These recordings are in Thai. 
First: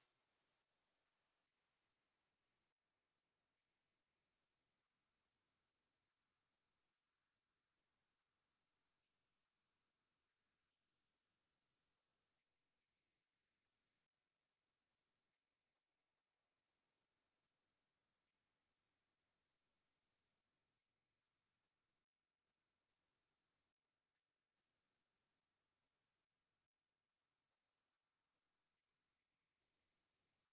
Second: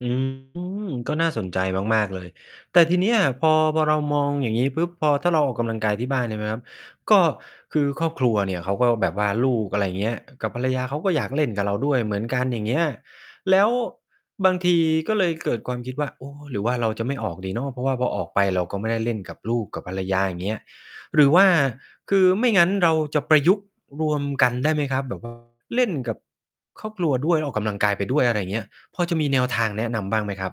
อืม ก็น่าสนใจมาก ๆ เลย แต่ทีเนี้ย พอ พอเรามองอย่างงี้ปุ๊บ พอ ถ้าเราออกกำลังกายที่บ้านเนี่ยนะครับ ก็คือครอบครัวเนี่ยเขาก็แบบว่าลูก อะไรเงี้ย กับภรรยา เขาก็อยากเล่นกับเราด้วยเหมือนกัน อย่างเงี้ย แล้วบางทีก็เลยเกิดความคิดว่า โอ้ หรือว่าเราจะไม่ออกดีเนาะ เพราะว่าพอออกไปเราก็ไม่ได้เล่นกับลูกกับภรรยา อย่างเงี้ย หรือว่า คือไม่งั้นเราจะประยุกต์รวมกันได้ไหมครับ? แบบ ว่า เล่นกับครอบครัวด้วย ออกกำลังกายไปด้วย อะไรเงี้ย พอจะมีแนวทางแนะนำบ้างไหมครับ?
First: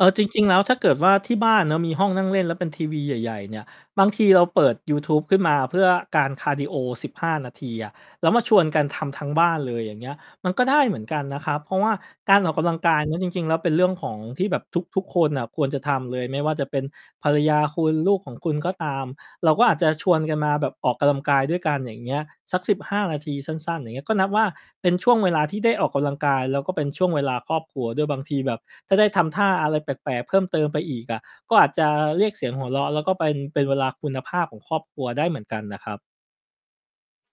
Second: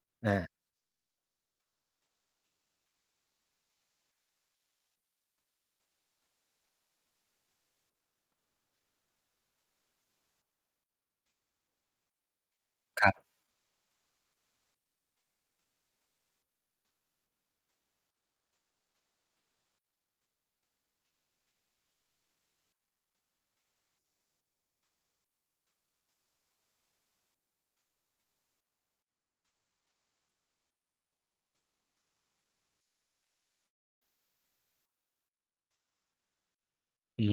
เออ จอริง า ๆ แล้วถ้าเกิดว่า ที่บ้านมีห้องนั่งเล่นแล้วเป็นทีวีใหญ่ ๆ เนี่ย บางทีเราเปิดยูทูบขึ้นมาเพื่อการคาร์ดีโอ 15 นาทีอะ แล้วมาชวนกันทำทั้งบ้านเลย อย่างเงี้ย มันก็ได้เหมือนกันนะครับ เพราะว่าการออกกำลังกายครเนี้ับ ย จริง ๆ แล้วเป็นเรื่องของ ที่แบบทุก ๆ คนน่ะควรจะทำเลย ไม่ว่าจะเป็นภรรยาคุณ ลูกของคุณก็ตาม เราก็อาจจะชวนกันมาแบบออกกำลังกาย ด้วยกัน อย่างเงี้ย สัก 15 นาที สั้น ๆ อย่างเงี้ย ก็นับว่า เป็นช่วงเวลาที่ได้ออกกำลังกายแล้วก็เป็นช่วงเวลาครอบครัวด้วย บางทีแบบถ้าได้ทำท่าอะไรแปลก ๆ เพิ่มเติมไปอีกอะ ก็อาจจะเรียกเสียงหัวเราะแล้วก็เป็น เป็นเวลาคุณภาพของครอบครัวได้เหมือนกันน่ะครับ อื้อ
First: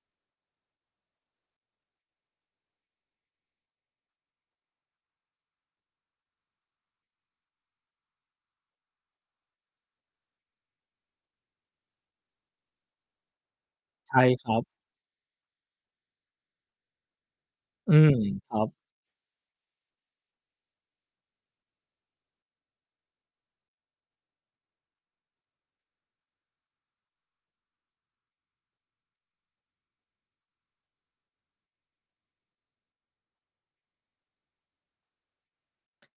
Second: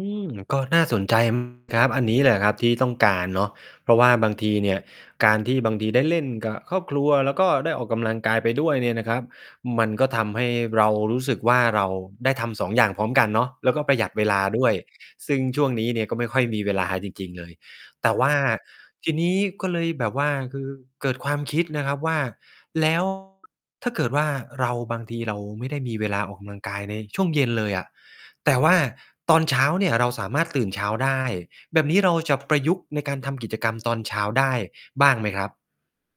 ฮือ ก็น่าสนใจ ม ครับ อันนี้แหละครับที่ต้องการเนาะ เพราะว่าบางทีเนี่ย การที่บางทีได้เล่นกับครอบครัวแล้วก็ได้ออกกำลังกายไปด้วยเนี่ยนะครับ มันก็ทำให้เรารู้สึกว่า เราได้ทำ 2 อย่างพร้อมกันเนาะ แล้วก็ประหยัใดช่เวลาครัดบ ้วย ซึ่งช่วงนี้เนี่ยก็ไม่ค่อยมีเวลาจริง ๆ เลย อืแตม ่ว่าครับ ทีนี้ ก็เลยแบบว่าคือเกิดความคิดนะครับว่า แล้ว ถ้าเกิดว่า เรา บางทีเราไม่ได้มีเวลาออกกำลังกายในช่วงเย็นเลยอะ แต่ว่าตอนเช้าเนี่ยเราสามารถตื่นเช้าได้ แบบนี้เราจะประยุกต์ในการทำกิจกรรมตอนเช้าได้บ้างไหมครับ?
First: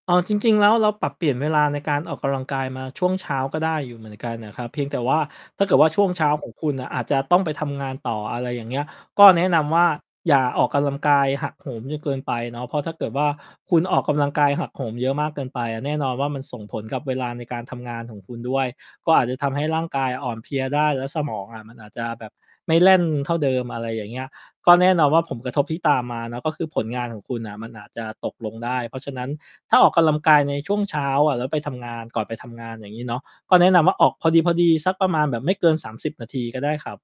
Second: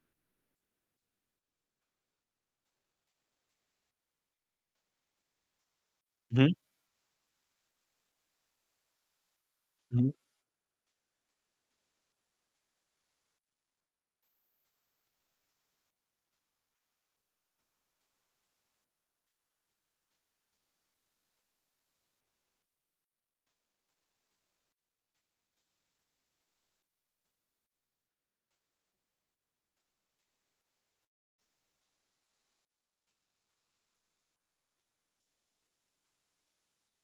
อ้อ จริง ๆ แล้วเราปรับเปลี่ยนเวลาในการออกกำลังกายมาช่วงเช้าก็ได้อยู่เหมือนกันน่ะครับ เพียงแต่ว่าถ้าเกิดว่า ช่วงเช้า อือฮของ ึ คุณอาจจะต้องไปทำงานต่อ อะไรอย่างเงี้ย ก็แนะนำว่า อือฮึ อย่าออกกำลังกาย หักโหม จนเกินไปเนาะ เพราะถ้าเกิดว่า คุณออกกำลังกายหักโหมเยอะมากเกินไปอะ แน่นอนว่า มันส่งผลกับเวลาในการทำงานของคุณด้วย ก็อาจจะทำให้ร่างกายอ่อนเพลียได้ แล้วสมองอะมันอาจจะแบบไม่แล่นเท่าเดิม อะไรอย่างเงี้ย ก็แน่นอนว่า ผล กระทบที่ตามมาเนาะก็คือผลงานของคุณน่ะมันอาจจะตกลงได้ เพราะฉะนั้น ถ้าออกกำลังกาย ในช่วงเช้าอะแล้ว ไปทำ งาน ก่อนไปทำงาน อย่างงี้เนาะ ก็แนะนำว่า ออกพอดี ๆ สักประมาณแบบไม่เกิน 30 นาทีก็ได้ครับ